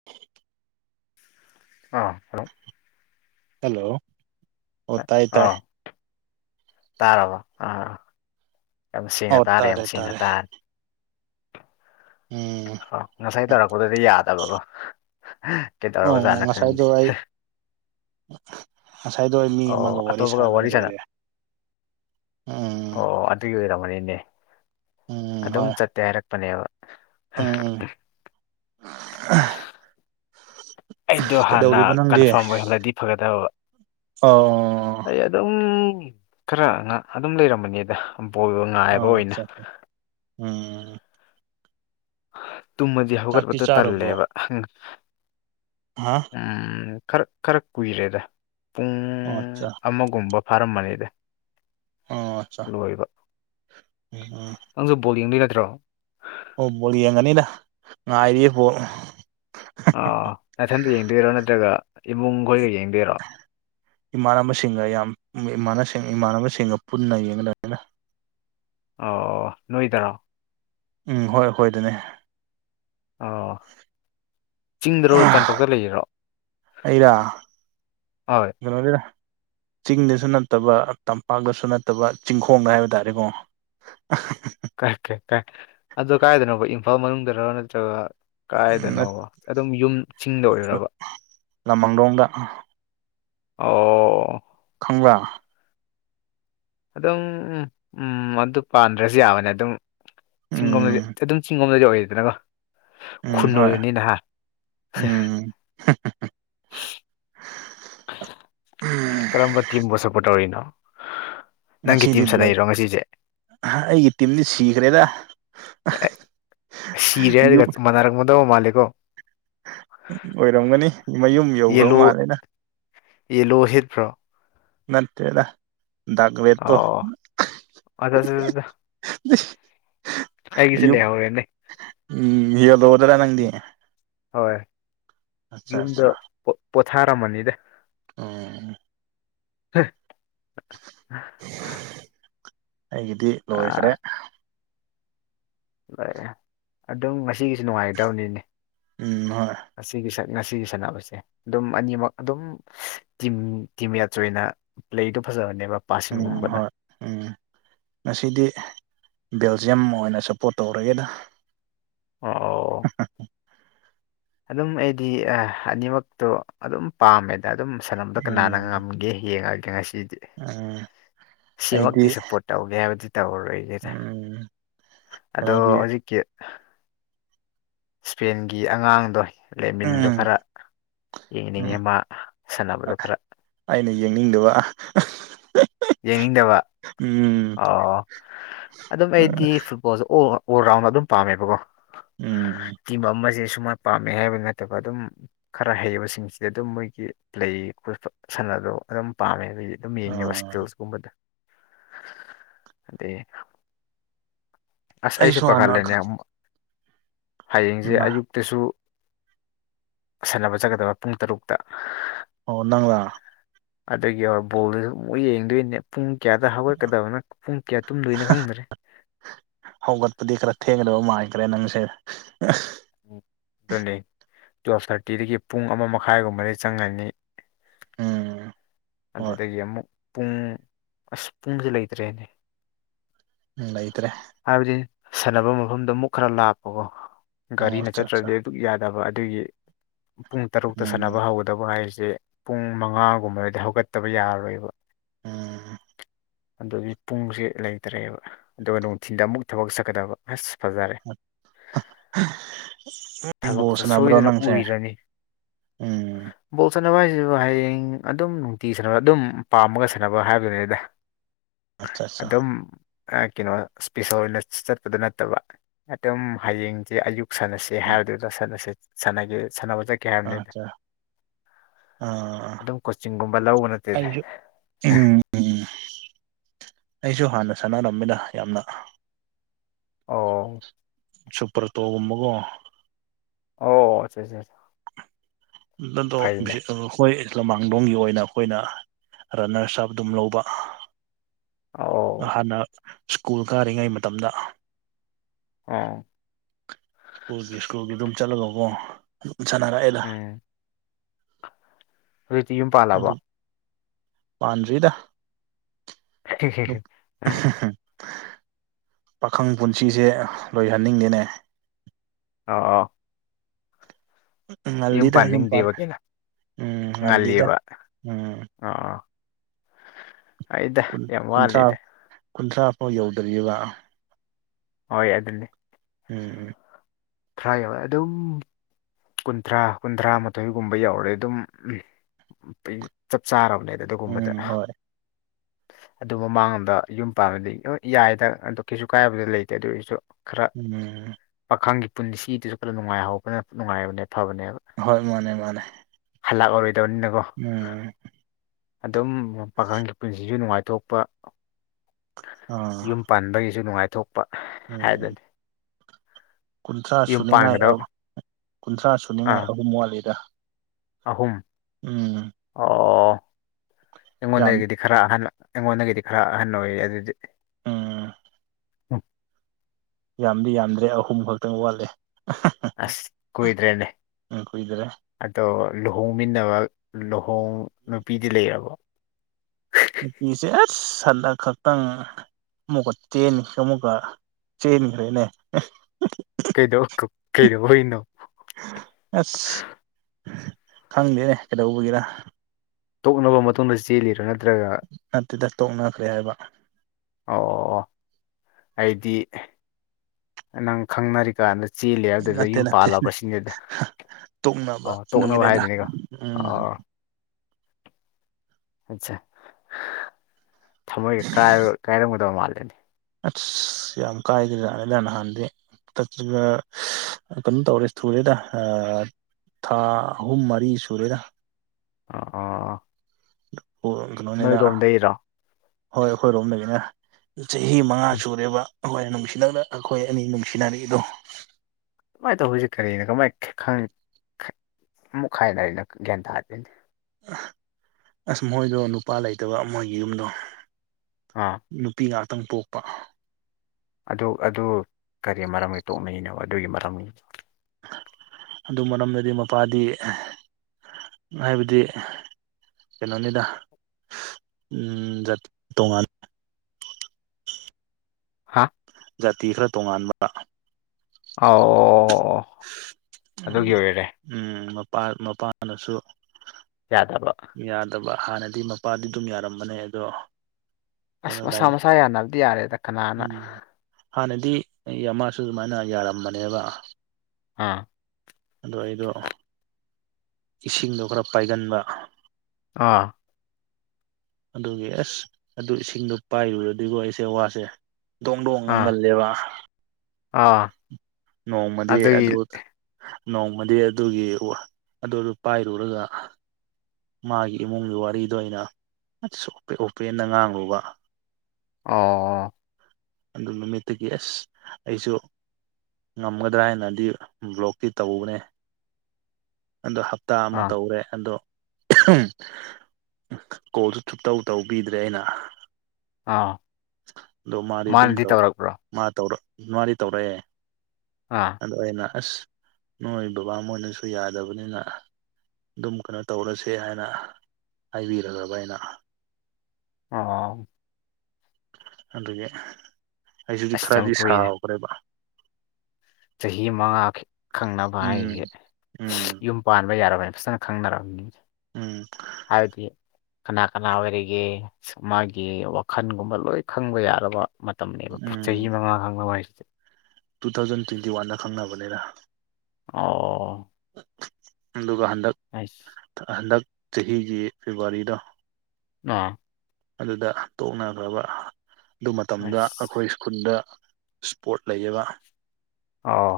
[inaudible] ꯑꯥ hello. Hello ꯑꯣ ꯇꯥꯏꯌꯦ ꯑꯥ ꯇꯥꯏꯌꯦ꯫ ꯇꯥꯔꯕ ꯑꯥꯑꯥ ꯌꯥꯝ ꯁꯦꯡꯅꯥ ꯑꯣ [unintelligible] ꯌꯥꯝ ꯇꯥꯔꯦ ꯁꯦꯡꯅꯥ ꯇꯥꯔꯦ ꯇꯥ ꯎꯝ ꯑꯣ ꯉꯁꯥꯏ ꯇꯧꯔꯛꯄꯗꯨꯗꯤ ꯌꯥꯗꯕꯀꯣ [inaudible] ꯑꯣ ꯀꯩꯇꯧꯔꯕꯖꯥꯠꯅꯣ ꯈꯪꯗꯦ ꯉꯁꯥꯏꯗꯣ ꯑꯩ ꯉꯁꯥꯏꯗꯣ ꯑꯩ ꯃꯤ ꯑꯣ ꯑꯃꯒ ꯋꯥꯔꯤ ꯁꯥꯟꯅꯔꯒ ꯂꯩꯔꯦ꯫ ꯎꯝ ꯑꯣ ꯑꯣ ꯑꯗꯨꯏ ꯑꯣꯏꯔꯝꯒꯅꯤꯅꯦ ꯎꯝ ꯑꯗꯨꯝ ꯍꯣꯏ ꯆꯠꯇꯦ ꯍꯥꯏꯔꯛꯄꯅꯦꯕ꯫ ꯎꯝ [inaudible] ꯑꯩꯗꯣ ꯍꯥꯟꯅ ꯀꯩꯗꯧꯔꯤꯕ ꯅꯪꯗꯤ ꯀꯟꯐꯥꯔꯝ ꯑꯣꯏꯍꯟꯂꯗꯤ ꯐꯒꯗꯕ꯫ ꯑꯣ ꯑꯩ ꯑꯗꯨꯝ ꯈꯔ ꯉ ꯑꯗꯨꯝ ꯂꯩꯔꯝꯕꯅꯤꯗ [unintelligible] ꯑꯥ ꯑꯣꯏꯅ ꯆꯞꯄꯦ ꯎꯝ ꯇꯨꯝꯃꯗꯤ ꯆꯥꯛꯇꯤ ꯍꯧꯒꯠꯄꯗꯣ ꯆꯥꯔꯕ꯭ꯔꯣ ꯇꯜꯂꯦꯕ [inaudible] ꯍꯥ ꯎꯝ ꯈꯔ ꯈꯔ ꯀꯨꯏꯔꯦꯗ ꯄꯨꯡ ꯑꯣ ꯑꯠꯆꯥ ꯑꯃꯒꯨꯝꯕ꯫ ꯐꯥꯔꯝꯃꯅꯤꯗ ꯑꯣ ꯑꯠꯆꯥ ꯂꯣꯏꯕ꯫ ꯎꯝ ꯎꯝ ꯅꯪꯁꯨ ꯕꯣꯜ ꯌꯦꯡꯗꯣꯏ ꯅꯠꯇ꯭ꯔꯣ꯫ ꯑꯣ ꯕꯣꯜ ꯌꯦꯡꯉꯅꯤꯗ ꯉꯥꯏꯔꯤꯌꯦ ꯕꯣꯜ ꯑꯥ ꯅꯊꯟꯇꯥ ꯌꯦꯡꯗꯣꯏꯔꯣ ꯅꯠꯇ꯭ꯔꯒ ꯏꯃꯨꯡ ꯈꯣꯏꯒ ꯌꯦꯡꯗꯣꯏꯔꯣ꯫ ꯏꯃꯥꯟꯅꯕꯁꯤꯡꯒ ꯌꯥꯝ ꯏꯃꯥꯟꯅꯕꯁꯤꯡ ꯏꯃꯥꯟꯅꯕꯁꯤꯡꯒ ꯄꯨꯟꯅ ꯌꯦꯡꯒꯗꯅꯤꯗ꯫ ꯑꯣ ꯅꯣꯏꯗ꯫ ꯎꯝ ꯍꯣꯏ ꯑꯈꯣꯏꯗꯅꯦ꯫ ꯑꯣ ꯆꯤꯡꯗꯔꯣ ꯇꯝꯄꯛꯇ ꯂꯩꯔꯤꯔꯣ꯫ ꯑꯩꯔ ꯍꯣꯏ [unintelligible] ꯆꯤꯡꯗꯁꯨ ꯅꯠꯇꯕ ꯇꯝꯄꯥꯛꯇꯁꯨ ꯅꯠꯇꯕ ꯆꯤꯡꯈꯣꯡꯗ ꯍꯥꯏꯕ ꯇꯥꯔꯦꯀꯣ꯫ ꯀꯥꯏꯀꯦ ꯀꯥꯏ ꯑꯗꯣ ꯀꯥꯏꯗꯅꯣꯕ ꯏꯝꯐꯥꯜ ꯃꯅꯨꯡꯗꯔ ꯅꯠꯇ꯭ꯔꯒ ꯀꯥꯏꯗꯅꯣꯕ ꯑꯗꯨꯝ ꯌꯨꯝ ꯆꯤꯡꯗ ꯑꯣꯏꯔꯤꯔꯕ ꯂꯃꯥꯡꯂꯣꯡꯗ ꯑꯣ ꯈꯪꯕ꯭ꯔꯥ ꯑꯗꯨꯝ ꯎꯝ ꯎꯝ ꯑꯗꯨ ꯄꯥꯟꯗ꯭ꯔꯁꯨ ꯌꯥꯕꯅꯦ ꯑꯗꯨꯝ ꯆꯤꯡꯒꯣꯡꯗꯥꯗꯤ ꯎꯝ ꯑꯗꯨꯝ ꯆꯤꯡ ꯎꯝ ꯍꯣꯏ [unintelligible] [unintelligible] ꯍꯨꯝꯁ ꯀꯔꯝꯕ ꯇꯤꯝꯕꯨ ꯁꯞꯄꯣꯔꯠ ꯇꯧꯔꯤꯅꯣ ꯅꯪꯒꯤ ꯉꯁꯤꯗꯤ ꯇꯤꯝ ꯕꯦꯜ ꯁꯥꯟꯅꯩꯔꯣ ꯉꯁꯤꯁꯦ ꯑꯥꯍ ꯑꯩꯒꯤ ꯇꯤꯝꯗꯤ ꯁꯤꯒ꯭ꯔꯦꯗ ꯁꯤꯒ꯭ꯔꯦ ꯍꯥꯏꯔꯒ ꯌꯨꯝ ꯃꯥꯟꯅꯥꯔꯝꯒꯗꯧꯕ ꯃꯥꯜꯂꯦꯀꯣ ꯑꯣꯏꯔꯝꯒꯅꯤ ꯃꯌꯨꯝ ꯌꯧꯒ꯭ꯔꯕ ꯌꯦꯜꯂꯣ ꯃꯥꯜꯂꯦꯗ ꯌꯦꯜꯂꯣ ꯍꯤꯠꯄ꯭ꯔꯣ ꯑꯣ ꯑꯠꯆꯥ ꯑꯠꯆꯥ ꯑꯠꯆꯥ [unintelligible] ꯑꯩꯒꯤꯁꯨ ꯃꯌꯨꯝ ꯂꯩꯍꯧꯔꯦꯅꯦ [unintelligible] ꯍꯣꯏ ꯑꯠꯆꯥ ꯌꯨꯝꯗ ꯑꯠꯆꯥ ꯄꯣ ꯄꯣꯊꯥꯔꯝꯃꯅꯤꯗ ꯎꯝ ꯑꯩꯒꯤꯗꯤ ꯑꯥ ꯂꯣꯏꯈ꯭ꯔꯦ ꯍꯣꯢꯑꯦ ꯑꯗꯨꯝ ꯉꯁꯤꯒꯤꯁꯨ ꯅꯨꯡꯉꯥꯏꯒꯗꯧꯕꯅꯤꯅꯦ ꯎꯝ ꯍꯣꯏ ꯑꯁꯤꯒꯤ ꯁ ꯉꯁꯤꯒꯤ ꯁꯥꯟꯅꯕꯁꯦ ꯑꯗꯨꯝ ꯑꯅꯤꯃꯛ ꯑꯗꯨꯝ ꯇꯤꯝ ꯇꯤꯝ ꯌꯥꯆꯣꯏ ꯑꯣꯏꯅ ꯄ꯭ꯂꯦꯗꯨ ꯐꯖꯕꯅꯦꯕ ꯎꯝ ꯄꯥꯁꯤꯟꯒꯨꯝꯕꯗ ꯍꯣꯏ ꯎꯝ ꯉꯁꯤꯗꯤ ꯕꯦꯜꯖꯤꯌꯝ ꯑꯣꯏꯅ ꯁꯞꯄꯣꯔꯠ ꯇꯧꯔꯒꯦꯗ ꯑꯣ ꯑꯍꯥ ꯑꯗꯨꯝ ꯑꯩꯗꯤ ꯑꯅꯤꯃꯛꯇꯣ ꯑꯗꯨꯝ ꯄꯥꯝꯃꯦ ꯗ ꯑꯗꯨꯝ ꯁꯅꯃꯇ ꯀꯅꯥꯅ ꯎꯝ ꯉꯝꯒꯦ ꯌꯦꯡꯉꯒꯦ ꯉꯁꯤꯗꯤ ꯎꯝ ꯑꯩꯗꯤ ꯁꯤꯃꯛꯇꯤ ꯁꯞꯄꯣꯔꯠ ꯇꯧꯒꯦ ꯍꯥꯏꯕꯗꯤ ꯇꯧꯔꯔꯣꯏ ꯎꯝ ꯑꯗꯣ ꯀꯩꯅꯣꯒꯤ ꯍꯧꯖꯤꯛꯀꯤ ꯏꯁꯄꯦꯟꯒꯤ ꯑꯉꯥꯡꯗꯣ ꯂꯦꯃꯤꯟꯗꯣ ꯎꯝ ꯈꯔ ꯎꯝ ꯌꯦꯡꯅꯤꯡꯉꯦ ꯃꯥ ꯁꯥꯟꯅꯕꯗꯣ ꯈꯔ [unintelligible] ꯌꯦꯡꯅꯤꯡꯗꯕ ꯎꯝ ꯑꯣ ꯑꯗꯨꯝ ꯎꯝ ꯑꯩꯗꯤ ꯑꯣꯖꯑꯣ ꯑꯣꯜ ꯔꯥꯎꯟꯗ ꯑꯗꯨꯝ ꯄꯥꯝꯃꯦꯕꯀꯣ ꯎꯝ ꯇꯤꯝ ꯑꯃꯖꯦ ꯁꯨꯃꯥꯏꯅ ꯄꯥꯝꯃꯦ ꯍꯥꯏꯕ ꯅꯠꯇꯕ ꯑꯗꯨꯝ ꯈꯔ ꯍꯩꯕꯁꯤꯡꯁꯤꯗꯤ ꯑꯗꯨꯝ ꯃꯣꯏꯒꯤ ꯂꯩꯕ ꯁꯥꯟꯗꯣ ꯑꯗꯨꯝ ꯄꯥꯝꯃꯦꯕ ꯑꯩꯗꯤ ꯑꯗꯨꯝ ꯌꯦꯡꯉꯦꯕ ꯑꯥ ꯏꯁꯀꯤꯜꯁꯀꯨꯝꯕꯗꯣ ꯑꯗꯩ ꯑꯁ ꯑꯩꯁꯦ ꯑꯩꯁꯨ ꯍꯥꯟꯅ ꯄꯥꯈꯠꯂꯦꯅꯦ ꯑꯃꯨꯛ ꯍꯌꯦꯡꯁꯦ ꯑꯌꯨꯛ ꯇꯁꯨ ꯁꯥꯟꯅꯕ ꯆꯠꯒꯗꯕ ꯄꯨꯡ ꯇꯔꯨꯛꯇ ꯑꯣ ꯅꯪꯂ [unintelligible] ꯍꯧꯒꯠꯄꯗꯤ ꯈꯔ ꯊꯦꯡꯒꯗꯕ ꯃꯥꯟꯈ꯭ꯔꯦ ꯅꯪꯁꯦ ꯑꯍꯦ ꯑꯗꯨꯅꯤ ꯇꯨꯌꯦꯜꯐ ꯊꯥꯔꯇꯤꯗꯒꯤ ꯄꯨꯡ ꯑꯃ ꯃꯈꯥꯏꯒꯨꯝꯕꯗꯩ ꯆꯪꯉꯅꯤ ꯎꯝ ꯍꯣꯏ ꯑꯗꯨꯗꯒꯤ ꯑꯃꯨꯛ ꯄꯨꯡ ꯑꯁ ꯄꯨꯡꯖꯦ ꯂꯩꯇ꯭ꯔꯦꯅꯦ ꯎꯝ ꯂꯩꯇ꯭ꯔꯦ꯫ ꯍꯥꯏꯕꯗꯤ ꯁꯥꯟꯅꯕ ꯃꯐꯝꯗꯣ ꯑꯃꯨꯛ ꯈꯔ ꯂꯥꯞꯄꯀꯣ꯫ ꯑꯣ ꯒꯥꯔꯤꯅ ꯑꯠꯆꯥ ꯑꯠꯆꯥ ꯆꯠꯇ꯭ꯔꯗꯤ ꯑꯗꯨꯛ ꯌꯥꯗꯕ ꯑꯗꯨꯒꯤ ꯄꯨꯡ ꯇꯔꯨꯛꯇ ꯁꯥꯟꯅꯕ ꯎꯝ ꯍꯧꯋ ꯇꯕ ꯍꯥꯏꯕꯁꯦ ꯄꯨꯡ ꯃꯉꯥꯒꯨꯝꯕꯗꯗꯤ ꯍꯧꯒꯠꯇꯕ ꯌꯥꯔꯔꯣꯏꯕ꯫ ꯎꯝ꯫ ꯑꯗꯨꯗꯤ ꯄꯨꯡꯁꯦ ꯂꯩꯇ꯭ꯔꯦꯕ ꯑꯗꯨꯒ ꯅꯨꯡꯊꯤꯟꯗ ꯑꯃꯨꯛ ꯊꯕꯛ ꯆꯠꯀꯗꯕ꯫ ꯍꯁ ꯐꯖꯔꯦ꯫ [unintelligible] ꯕꯣꯜ ꯊꯕꯛꯇ ꯁꯅꯕ꯭ꯔꯣ ꯁꯣꯏꯗꯅ ꯅꯪꯁꯦ꯫ ꯎꯏꯔꯅꯤ ꯎꯝ ꯕꯣꯜ ꯁꯅꯕ ꯍꯥꯏꯁꯤꯁꯨ ꯍꯌꯦꯡ ꯑꯗꯨꯝ ꯇꯤ ꯁꯥꯟꯅꯕꯗꯣ ꯑꯗꯨꯝ ꯄꯥꯝꯃꯒ ꯁꯥꯟꯅꯕ ꯍꯥꯏꯕꯗꯨꯅꯤꯗ ꯑꯠꯆꯥ ꯑꯠꯆꯥ ꯑꯗꯨꯝ ꯑ ꯀꯩꯅꯣ ꯏꯁ꯭ꯄꯤꯁꯦꯜ ꯑꯣꯏꯅ ꯆꯠꯄꯗꯣ ꯅꯠꯇꯕ ꯑꯗꯨꯝ ꯍꯌꯦꯡꯁꯦ ꯑꯌꯨꯛ ꯁꯥꯟꯅꯁꯦ ꯍꯥꯏꯕꯗꯨꯗꯥ ꯁꯥꯟꯅꯁꯦ ꯁꯥꯥꯟꯅꯒꯦ ꯁꯥꯟꯅꯕ ꯆꯠ ꯀꯦ ꯍꯥꯏꯕꯅꯤꯗ ꯑꯠꯆꯥ ꯑꯥ ꯑꯗꯨꯝ ꯀꯣꯆꯤꯡꯒꯨꯝꯕ ꯂꯧꯕ ꯅꯠꯇꯦꯗ꯫ ꯑꯩꯁꯨ ꯎꯝ ꯑꯩꯁꯨ ꯍꯥꯟꯅ ꯁꯥꯟꯅꯔꯃꯤꯗ ꯌꯥꯝꯅ꯫ ꯑꯣ꯫ ꯁꯨꯄ꯭ꯔꯇꯣꯒꯨꯝꯕꯀꯣ꯫ ꯑꯣ ꯑꯆꯥ ꯆꯥ ꯆ꯫ [unintelligible] ꯑꯈꯣꯏ ꯂꯃꯥꯡꯗꯣꯡꯝꯒꯤ ꯑꯣꯏꯅ ꯑꯩꯈꯣꯏꯅ ꯔꯟꯅꯔꯁ ꯑꯕ ꯑꯗꯨꯝ ꯂꯧꯕ꯫ ꯑꯣ ꯅꯍꯥꯟꯅ ꯁ꯭ꯀꯨꯜ ꯀꯥꯔꯤꯉꯩ ꯃꯇꯝꯗ꯫ ꯑꯣ꯫ ꯁ꯭ꯀꯨꯜꯒꯤ ꯁ꯭ꯀꯨꯜꯒꯤ ꯑꯗꯨꯝ ꯆꯠꯂꯒꯀꯣ ꯑꯗꯨꯝ ꯁꯥꯟꯅꯔꯛꯑꯦꯗ꯫ ꯎꯝ ꯍꯧꯖꯤꯛꯇꯤ ꯌꯨꯝ ꯑꯗꯨ ꯄꯥꯜꯂꯕꯣ꯫ ꯄꯥꯟꯗ꯭ꯔꯤꯗ ꯅꯨꯞ [unintelligible] ꯄꯥꯈꯪ ꯄꯨꯟꯁꯤꯁꯦ ꯂꯣꯏꯍꯟꯅꯤꯡꯗꯦꯅꯦ꯫ ꯑꯥꯎ ꯑꯥꯎ꯫ ꯌꯨꯝ ꯉꯜꯂꯤꯗ ꯄꯥꯟ ꯄꯥꯟꯅꯤꯡꯗꯦꯕ ꯀꯦꯟꯅ ꯎꯝ ꯉꯜꯂꯤꯗ ꯉꯜꯂꯤꯕ꯫ ꯎꯝ ꯑꯥ ꯍꫭꯏꯗ ꯀꯨꯟ ꯌꯥꯝ ꯀꯨꯟꯊ꯭ꯔꯥ ꯋꯥꯠꯂꯤꯗ꯫ ꯀꯨꯟꯊ꯭ꯔꯥ ꯐꯥꯎ ꯌꯧꯗ꯭ꯔꯤꯕ꯫ ꯍꯣꯏ ꯑꯗꯨꯅꯦ꯫ ꯎꯝ꯫ ꯈꯥꯏꯌꯦꯕ ꯑꯗꯨꯝ ꯀꯨꯟꯊ꯭ꯔꯥ ꯀꯨꯟꯊ꯭ꯔꯥ ꯃꯥꯊꯣꯏꯒꯨꯝꯕ ꯌꯧꯔꯦ ꯑꯗꯨꯝ ꯎꯝ ꯄꯤ ꯆꯞ ꯆꯥꯔꯕꯅꯦ꯫ ꯑꯗꯨꯒꯨꯝꯕꯗ꯫ ꯎꯝ ꯍꯣꯏ ꯑꯗꯨ ꯃꯃꯥꯡꯗ ꯌꯨꯝ ꯄꯥꯟꯕꯗꯤ ꯌꯥꯏꯗ ꯑꯗꯣ ꯀꯩꯁꯨ ꯀꯥꯏꯕꯗꯤ ꯂꯩꯇꯦ ꯑꯗꯨ ꯑꫭꯏꯔꯁꯨ꯫ [unintelligible] ꯄꯥꯈꯪꯒꯤ ꯄꯨꯟꯁꯤꯗꯨꯁꯨ ꯈꯔ ꯅꯨꯡꯉꯥꯏꯍꯧꯕꯅ ꯅꯨꯡꯉꯥꯏꯕꯅꯦ ꯐꯕꯅꯦꯕ꯫ ꯍꯣꯏ ꯃꯥꯅꯦ-ꯃꯥꯅꯦ꯫ ꯍꯜꯂꯛꯂꯔꯣꯏꯗꯕꯅꯤꯅꯀꯣ꯫ ꯎꯝ꯫ ꯑꯗꯨꯝ ꯄꯥꯈꯪꯒꯤ ꯄꯨꯟꯁꯤꯁꯨ ꯅꯨꯡꯉꯥꯏꯊꯣꯛꯄ꯫ ꯑꯥ꯫ ꯌꯨꯝ ꯄꯥꯟꯕꯒꯤꯁꯨ ꯅꯨꯡꯉꯥꯏꯊꯣꯛꯄ ꯎꯝ ꯍꯥꯏꯗꯨꯅꯤ꯫ ꯀꯨꯟꯊ꯭ꯔꯥ ꯌꯨꯝ ꯁꯨꯅꯤꯡꯉꯥꯏ ꯑ ꯄꯥꯟꯒꯗꯕ ꯀꯨꯟꯊ꯭ꯔꯥ ꯁꯨꯅꯤꯡꯉꯥꯏ ꯑꯥ ꯑꯍꯨꯝ ꯋꯥꯠꯂꯤꯗ꯫ ꯑꯍꯨꯝ꯫ ꯎꯝ ꯑꯣ ꯌꯥꯝ ꯑꯩꯉꯣꯟꯗꯒꯤꯗꯤ ꯈꯔ ꯑꯍꯟ ꯑꯩꯉꯣꯟꯗꯒꯤꯗꯤ ꯈꯔ ꯑꯍꯟ ꯑꯣꯏꯌꯦ ꯑꯗꯨꯗꯤ ꯎꯝ ꯌꯥꯝꯗꯤ ꯌꯥꯝꯗ꯭ꯔꯦ ꯑꯍꯨꯝ ꯈꯛꯇꯪ ꯋꯥꯠꯂꯦ ꯑꯁ ꯀꯨꯏꯗ꯭ꯔꯦꯅꯦ ꯎꯝ ꯀꯨꯏꯗ꯭ꯔꯦ ꯑꯗꯣ ꯂꯨꯍꯣꯡꯃꯤꯟꯅꯕ ꯂꯨꯍꯣꯡ ꯅꯨꯄꯤꯗꯤ ꯂꯩꯔꯕꯣ ꯅꯨꯄꯤꯁꯦ ꯑꯁ ꯍꯟꯗꯛ ꯈꯛꯇꯪ ꯑꯃꯨꯛꯀ ꯆꯦꯟꯈ꯭ꯔꯦ ꯑꯃꯨꯛꯀ ꯆꯦꯟꯈ꯭ꯔꯦꯅꯦ ꯀꯩꯗꯧ ꯈꯥ ꯀꯩꯗꯧꯕꯩꯅꯣ ꯑꯁ ꯈꯪꯗꯦꯅꯦ ꯀꯩꯗꯧꯕꯒꯤꯔ ꯇꯣꯛꯅꯕ ꯃꯇꯨꯡꯗ ꯆꯦꯜꯂꯤꯔꯥ ꯅꯠꯇ꯭ꯔꯒ ꯅꯠꯇꯦꯗ ꯇꯣꯛꯅꯈ꯭ꯔꯦ ꯍꯥꯏꯕ ꯑꯣ ꯑꯣ ꯑꯣ ꯑꯩꯗꯤ ꯅꯪ ꯈꯪꯅꯔꯤꯀꯥꯟꯗ ꯆꯦꯜꯂꯤ ꯍꯥꯏꯕꯗꯨꯗꯥ ꯅꯠꯇꯦ ꯌꯨꯝ ꯅꯠꯇꯦ ꯄꯥꯜꯂꯕ ꯁꯤꯅꯤꯗ ꯑ ꯇꯣꯛꯅꯕ ꯇꯣꯛꯅꯕ ꯑꯗꯨꯒꯤꯅꯦꯗ ꯍꯥꯏꯗꯨꯅꯤꯀꯣ ꯑ ꯎꯝ ꯑꯠꯆꯥ ꯊꯝꯃꯣꯏꯒ ꯀꯥꯏꯕ ꯀꯥꯏꯔꯝꯒꯗꯕ ꯃꯥꯜꯂꯦꯅꯦ ꯑꯁ ꯌꯥꯝ ꯀꯥꯏꯗꯦꯗ ꯑꯗ ꯅꯍꯥꯟꯗꯤ ꯍꯟꯗꯛ ꯒ ꯀꯩꯅꯣ ꯇꯧꯔꯦ ꯊꯨꯔꯦꯗ ꯑ ꯊꯥ ꯑꯍꯨꯝ ꯃꯔꯤ ꯁꯨꯔꯦꯗ ꯑꯣ ꯑꯣ ꯑꯣ ꯑꯣ ꯀꯩꯅꯣꯅꯦꯗ ꯍꯣꯏ ꯑꯩꯈꯣꯏ ꯔꯣꯝꯗꯒꯤꯅꯦ ꯆꯍꯤ ꯃꯉꯥ ꯁꯨꯔꯦꯕ ꯑꯩꯈꯣꯏꯅ ꯅꯨꯡꯁꯤꯅꯅ ꯑꯩꯈꯣꯏ ꯑꯅꯤ ꯅꯨꯡꯁꯤꯅꯔꯛꯏꯗꯣ ꯀꯃꯥꯏꯅ ꯇꯧꯕꯥꯖꯤ ꯀꯔꯤꯅꯣ ꯀꯃꯥꯏꯟ ꯈꯥ ꯈꯪ ꯈꯦ ꯑꯃꯨꯛ ꯈꯥꯏꯅꯥꯔꯤꯅꯣ ꯒ꯭ꯌꯥꯟ ꯇꯥꯗ꯭ꯔꯦ ꯑꯩꯗꯤ ꯑꯁ ꯃꯣꯏꯗꯣ ꯅꯨꯄꯥ ꯂꯩꯇꯕ ꯃꯣꯏꯒꯤ ꯌꯨꯝꯗꯣ ꯑꯥ ꯅꯨꯄꯤ ꯉꯥꯛꯇꯪ ꯄꯣꯛꯄ ꯑꯗꯨ ꯑꯗꯨ ꯀꯔꯤ ꯃꯔꯝꯒꯤ ꯇꯣꯛꯅꯩꯅꯣꯕꯥ ꯑꯗꯨꯒꯤ ꯃꯔꯝ ꯑꯗꯨ ꯃꯔꯝꯗꯗꯤ ꯃꯄꯥꯗꯤ ꯍꯥꯏꯕꯗꯤ ꯀꯩꯅꯣꯅꯤꯗ ꯎꯝ ꯖꯠ ꯇꯣꯉꯥꯟ ꯍꯥꯥ ꯖꯥꯇꯤ ꯈꯔ ꯇꯣꯉꯥꯟꯕ ꯑꯥꯑꯧ ꯎꯝ ꯃꯄꯥ ꯃꯄꯥꯅꯁꯨ ꯌꯥꯗꯕ ꯌꯥꯗꯕ ꯍꯥꯟꯅꯗꯤ ꯃꯄꯥꯗꯤ ꯑꯗꯨꯝ ꯌꯥꯔꯝꯕꯅꯦ ꯑꯗꯣ ꯑꯁ ꯀꯩꯅꯣ ꯂꯥꯏ ꯃꯁꯥ ꯃꯁꯥ ꯌꯥꯅꯕꯗꯤ ꯌꯥꯔꯦꯗ ꯀꯅꯥꯅ ꯎꯝ ꯍꯥꯟꯅꯗꯤ ꯃꯥꯁꯨ ꯑꯗꯨꯃꯥꯏꯅ ꯌꯥꯔꯝꯕꯅꯦꯕ ꯑꯥ ꯑꯗꯣ ꯑꯩꯗꯣ ꯏꯁꯤꯡꯗꯣ ꯈꯔ ꯄꯥꯏꯒꯟꯕ ꯑꯥ ꯑꯗꯨꯒꯤ ꯑꯁ ꯑꯗꯨ ꯏꯁꯤꯡꯗꯣ ꯄꯥꯏꯔꯨꯔꯗꯤꯀꯣ ꯑꯩꯁꯦ ꯋꯥꯁꯦ ꯗꯣꯡ ꯗꯣꯡ ꯑꯥ ꯉꯥꯡꯒꯜꯂꯦꯕ ꯑꯥ ꯅꯣꯡꯃꯗꯤ ꯑꯗꯨꯒꯤ ꯑꯗꯨ ꯅꯣꯡꯃꯗꯤ ꯑꯗꯨꯒꯤ ꯑꯗꯨꯗꯨ ꯄꯥꯏꯔꯨꯔꯒ ꯃꯥꯒꯤ ꯏꯃꯨꯡꯒꯤ ꯋꯥꯔꯤꯗꯣ ꯑꯩꯅ ꯁꯣꯛꯄꯦ ꯑꯣꯞꯄꯦꯟꯗ ꯉꯥꯡꯂꯨꯕ ꯑꯣ ꯑꯗꯨ ꯅꯨꯃꯤꯠꯇꯒꯤ ꯑꯁ ꯑꯩꯁꯨ ꯉꯝꯒꯗ꯭ꯔꯥ ꯍꯥꯏꯅꯗꯤ ꯕ꯭ꯂꯣꯛꯀꯤ ꯇꯧꯕꯅꯦ ꯑꯗꯣ ꯍꯞꯇꯥ ꯑꯥ ꯑꯃ ꯇꯧꯔꯦ ꯑꯗꯣ ꯎꯍꯝ ꯀꯣꯜꯁꯨ ꯁꯨꯛꯇꯧ ꯇꯧꯕꯤꯗ꯭ꯔꯦ ꯑꯩꯅ ꯑꯥ ꯑꯗꯣ ꯃꯥꯗꯤ ꯑꯗꯨꯝ ꯃꯥꯅꯗꯤ ꯇꯧ ꯇꯧꯔꯛꯄ꯭ꯔꯣ ꯃꯥ ꯇꯧꯔ ꯃꯥꯗꯤ ꯇꯧꯔꯛꯑꯦ ꯑꯥ ꯑꯗꯨ ꯑꯩꯅ ꯑꯁ ꯅꯣꯏ ꯕꯕꯥ ꯃꯣꯏꯅꯁꯨ ꯌꯥꯗꯕꯅꯤꯅ ꯑꯗꯨꯝ ꯀꯩꯅꯣ ꯇꯧꯔꯁꯦ ꯍꯥꯏꯅ ꯍꯥꯏꯕꯤꯔꯕ ꯑꯩꯅ ꯑꯣ ꯑꯗꯨꯒꯤ ꯑꯩꯁꯨꯗꯤ ꯑꯁ ꯌꯥꯝ ꯈꯔꯗꯤ ꯀꯨꯏꯅꯦ ꯁꯥꯎꯈ꯭ꯔꯦꯕ ꯆꯍꯤ ꯃꯉꯥ ꯈꯪꯅꯕ ꯎꯝ ꯍꯥꯏꯁꯦ ꯎꯝ ꯌꯨꯝ ꯄꯥꯟꯕ ꯌꯥꯔꯕꯅꯤ ꯐꯖꯅ ꯈꯪꯅꯔꯕꯅꯤ ꯎꯝ ꯍꯥꯏꯕꯗꯤ ꯀꯅꯥ ꯀꯅꯥ ꯑꯣꯏꯔꯤꯒꯦ ꯃꯥꯒꯤ ꯋꯥꯈꯜꯒꯨꯝꯕ ꯂꯣꯏ ꯈꯪꯕ ꯌꯥꯔꯕ ꯃꯇꯝꯅꯦꯕ ꯆꯍꯤ ꯎꯝ ꯃꯉꯥ ꯈꯪꯅꯕ ꯍꯥꯏꯁꯦ ꯇꯨ ꯊꯥꯎꯖꯟ ꯇ꯭ꯋꯦꯟꯇꯤ ꯋꯥꯟꯗ ꯈꯪꯅꯕꯅꯤꯗ ꯑꯣ ꯑꯗꯨꯒ ꯍꯟꯗꯛ ꯑꯩꯁ ꯍꯟꯗꯛ ꯆꯍꯤꯒꯤ ꯐꯦꯕꯨꯋꯥꯔꯤꯗꯣ ꯑꯥ ꯑꯗꯨꯗ ꯇꯣꯛꯅꯒ꯭ꯔꯕ ꯑꯗꯨ ꯃꯇꯝꯗ ꯑꯁ ꯑꯩꯈꯣꯏ ꯁ꯭ꯀꯨꯜꯗ ꯏꯁꯄꯣꯔꯠ ꯂꯩꯌꯦꯕ ꯑꯧ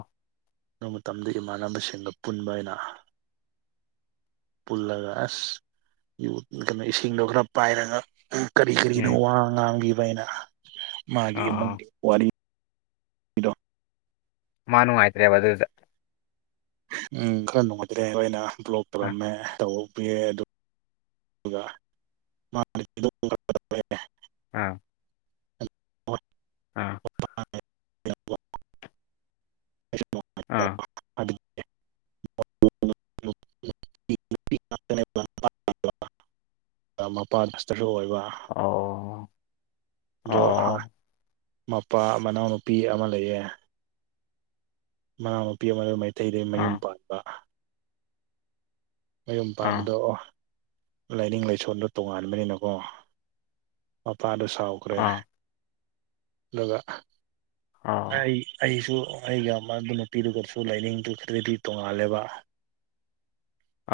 ꯑꯗꯨ ꯃꯇꯝꯗ ꯏꯃꯥꯟꯅꯕꯁꯤꯡꯒ ꯄꯨꯟꯕ ꯑꯩꯅ ꯄꯨꯜꯂꯒ ꯑꯁ ꯌꯨ ꯀꯩꯅꯣ ꯏꯁꯤꯡꯗꯣ ꯈꯔ ꯄꯥꯏꯔꯒ ꯀꯔꯤ ꯀꯔꯤꯅꯣ ꯎꯝ ꯋꯥ ꯉꯥꯡꯕꯤꯕ ꯑꯩꯅ ꯃꯥꯒꯤ ꯑꯣ ꯏꯃꯨꯡꯒꯤ ꯋꯥꯔꯤ ꯃꯥ ꯅꯨꯡꯉꯥꯏꯇ꯭ꯔꯦꯕ ꯑꯗꯨꯗ ꯎꯝ ꯈꯔ ꯅꯨꯡꯉꯥꯏꯇꯦ ꯑꯗꯣ ꯑꯩꯅ ꯕ꯭ꯂꯣꯛ ꯑꯥ ꯇꯧꯔꯝꯃꯦ ꯇꯧꯄꯤꯌꯦꯗꯨ [unintelligible] ꯑꯥ ꯑꯥ [unintelligible] ꯑꯥ [unintelligible] [unintelligible] ꯃꯄꯥ ꯄꯁꯇꯔ ꯑꯣꯏꯕ ꯑꯣ ꯑꯗꯨ ꯍꯣꯏ ꯑꯣ ꯃꯄꯥ ꯃꯅꯥꯎꯅꯨꯄꯤ ꯑꯃ ꯂꯩꯌꯦ ꯃꯅꯥꯎꯅꯨꯄꯤ ꯑꯃꯗꯣ ꯃꯩꯇꯩꯗ ꯃꯌꯨꯝ ꯑꯥ ꯄꯥꯟꯕ ꯃꯌꯨꯝ ꯑꯥ ꯄꯥꯟꯕꯗꯣꯑꯣ ꯂꯥꯏꯅꯤꯡ ꯂꯥꯏꯁꯣꯟꯜꯗꯣ ꯇꯣꯉꯥꯟꯕꯅꯤꯅꯀꯣ ꯃꯄꯥꯗꯣ ꯁꯥꯎꯈ꯭ꯔꯦ ꯑꯥ ꯑꯗꯨꯒ ꯑꯣ ꯑꯩ ꯑꯩꯁꯨ ꯑꯩꯒꯤ ꯃꯗꯨ ꯅꯨꯄꯤꯗꯨꯒꯁꯨ ꯂꯥꯏꯅꯤꯡꯗꯤ ꯈꯔꯗꯤ ꯇꯣꯡꯉꯥꯜꯂꯦꯕ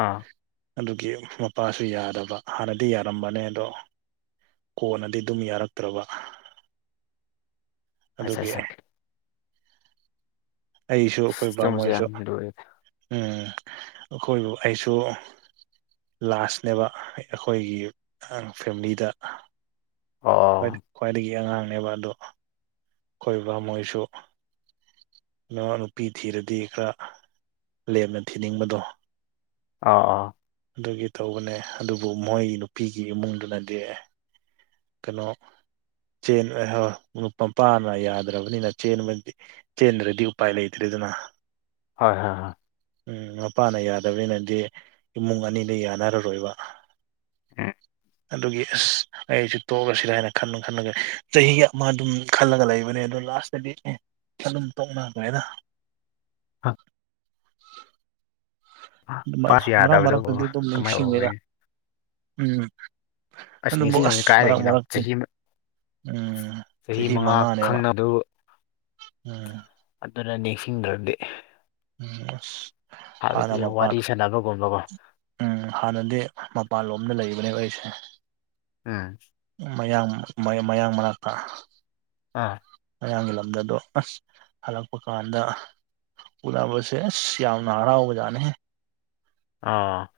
ꯑꯥ ꯑꯗꯨꯒꯤ ꯃꯄꯥꯁꯨ ꯌꯥꯗꯕ ꯍꯥꯟꯅꯗꯤ ꯌꯥꯔꯝꯕꯅꯦ ꯑꯗꯣ ꯀꯣꯟꯅꯗꯤ ꯑꯗꯨꯝ ꯌꯥꯔꯛꯇ꯭ꯔꯕ ꯑꯆꯥ ꯑꯗꯨꯒꯤ ꯆꯥ ꯑꯩꯁꯨ ꯑꯩꯈꯣꯏ ꯕꯥ ꯆꯨꯝꯕꯁꯨ ꯌꯥꯝ ꯃꯣꯏꯁꯨ ꯂꯨꯔꯦ ꯎꯝ ꯑꯩꯈꯣꯏꯕꯨ ꯑꯩꯁꯨ ꯂꯥꯁꯅꯦꯕ ꯑꯩꯈꯣꯏꯒꯤ ꯐꯦꯃꯤꯂꯤꯗ ꯑꯣ ꯈ꯭ꯋꯥꯏꯗꯒꯤ ꯑꯉꯥꯡꯅꯦꯕ ꯑꯗꯣ ꯑꯩꯈꯣꯏꯕ ꯃꯣꯏꯁꯨ ꯅ ꯅꯨꯄꯤ ꯊꯤꯔꯗꯤ ꯈꯔ ꯂꯦꯝꯅ ꯊꯤꯅꯤꯡꯕꯗꯣ ꯑꯥ ꯑꯣ ꯑꯗꯨꯒꯤ ꯇꯧꯕꯅꯦ ꯑꯗꯨꯕꯨ ꯃꯣꯏ ꯅꯨꯄꯤꯒꯤ ꯏꯃꯨꯡꯗꯨꯅꯗꯤ ꯀꯥꯅꯣ ꯆꯦꯟ ꯍꯣ ꯃꯄꯥꯅ ꯌꯥꯗ꯭ꯔꯕꯅꯤꯅ ꯆꯦꯟꯕꯗꯤ ꯆꯦꯟꯗ꯭ꯔꯗꯤ ꯎꯄꯥꯏ ꯂꯩꯇ꯭ꯔꯦꯗꯅ ꯍꯣꯏ ꯍꯣꯏ ꯍꯣꯏ ꯎꯝ ꯃꯄꯥꯅ ꯌꯥꯗꯕꯅꯤꯅꯗꯤ ꯏꯃꯨꯡ ꯑꯅꯤꯗꯤ ꯌꯥꯅꯔꯔꯣꯏꯕ [unintelligible] ꯑꯗꯨꯒꯤ ꯑꯁ ꯑꯩꯁꯨ ꯇꯣꯛꯑꯁꯤꯔꯅ ꯈꯟꯅ ꯈꯟꯅꯒ ꯆꯍꯤ ꯑꯃ ꯑꯗꯨꯝ ꯈꯜꯂꯒ ꯂꯩꯕꯅꯦ ꯑꯗꯨ ꯂꯥꯁꯇꯗꯤ ꯑꯦ ꯑꯗꯨꯨꯝ ꯇꯣꯛꯅꯈ꯭ꯔꯦꯗ ꯎꯝ ꯃꯥꯁꯨ ꯃꯔꯛ ꯌꯥꯗꯕꯗꯨꯕꯨ ꯃꯔꯛꯇꯗꯤ ꯑꯗꯨꯝ ꯀꯃꯥꯏꯅ ꯅꯤꯡꯁꯤꯡꯉꯤꯗ ꯑꯣꯏ ꯎꯝ ꯑꯗꯨꯕꯨ ꯑꯁ ꯅꯤꯡꯁꯤꯡꯉꯝꯅꯤ ꯃꯔꯛ ꯀꯥꯏꯗꯒꯤꯅꯣ ꯃꯔꯛꯇ ꯆꯍꯤ ꯃ- ꯎꯝ ꯆꯍꯤ ꯃꯉꯥ ꯃꯉꯥꯅꯦꯕ ꯈꯪꯅꯕꯗꯨ ꯎꯝ ꯑꯗꯨꯅ ꯅꯤꯡꯁꯤꯡꯗ꯭ꯔꯗꯤ ꯑꯝ ꯑꯁ [unintelligible] ꯍꯥꯟꯅ ꯍꯥꯏꯕꯗꯤ ꯃꯄꯥꯟ ꯋꯥꯔꯤ ꯁꯥꯟꯅꯕꯒꯨꯝꯕꯀꯣ ꯎꯝ ꯍꯥꯟꯅꯗꯤ ꯃꯄꯥꯟ ꯂꯣꯝꯗ ꯂꯩꯕꯅꯦꯕ ꯑꯩꯁꯦ ꯎꯝ ꯃꯌꯥꯡ ꯃꯌꯥꯡ ꯃꯅꯥꯛꯇ ꯑꯥ ꯃꯌꯥꯡꯒꯤ ꯂꯝꯗ ꯑꯗꯣ ꯑꯁ ꯍꯜꯂꯛꯄ ꯀꯥꯟꯗ ꯎꯅꯕꯁꯦ ꯑꯁ ꯌꯥꯝꯅ ꯍꯔꯥꯎꯕꯖꯥꯠꯅꯦꯍꯦ ꯑꯥ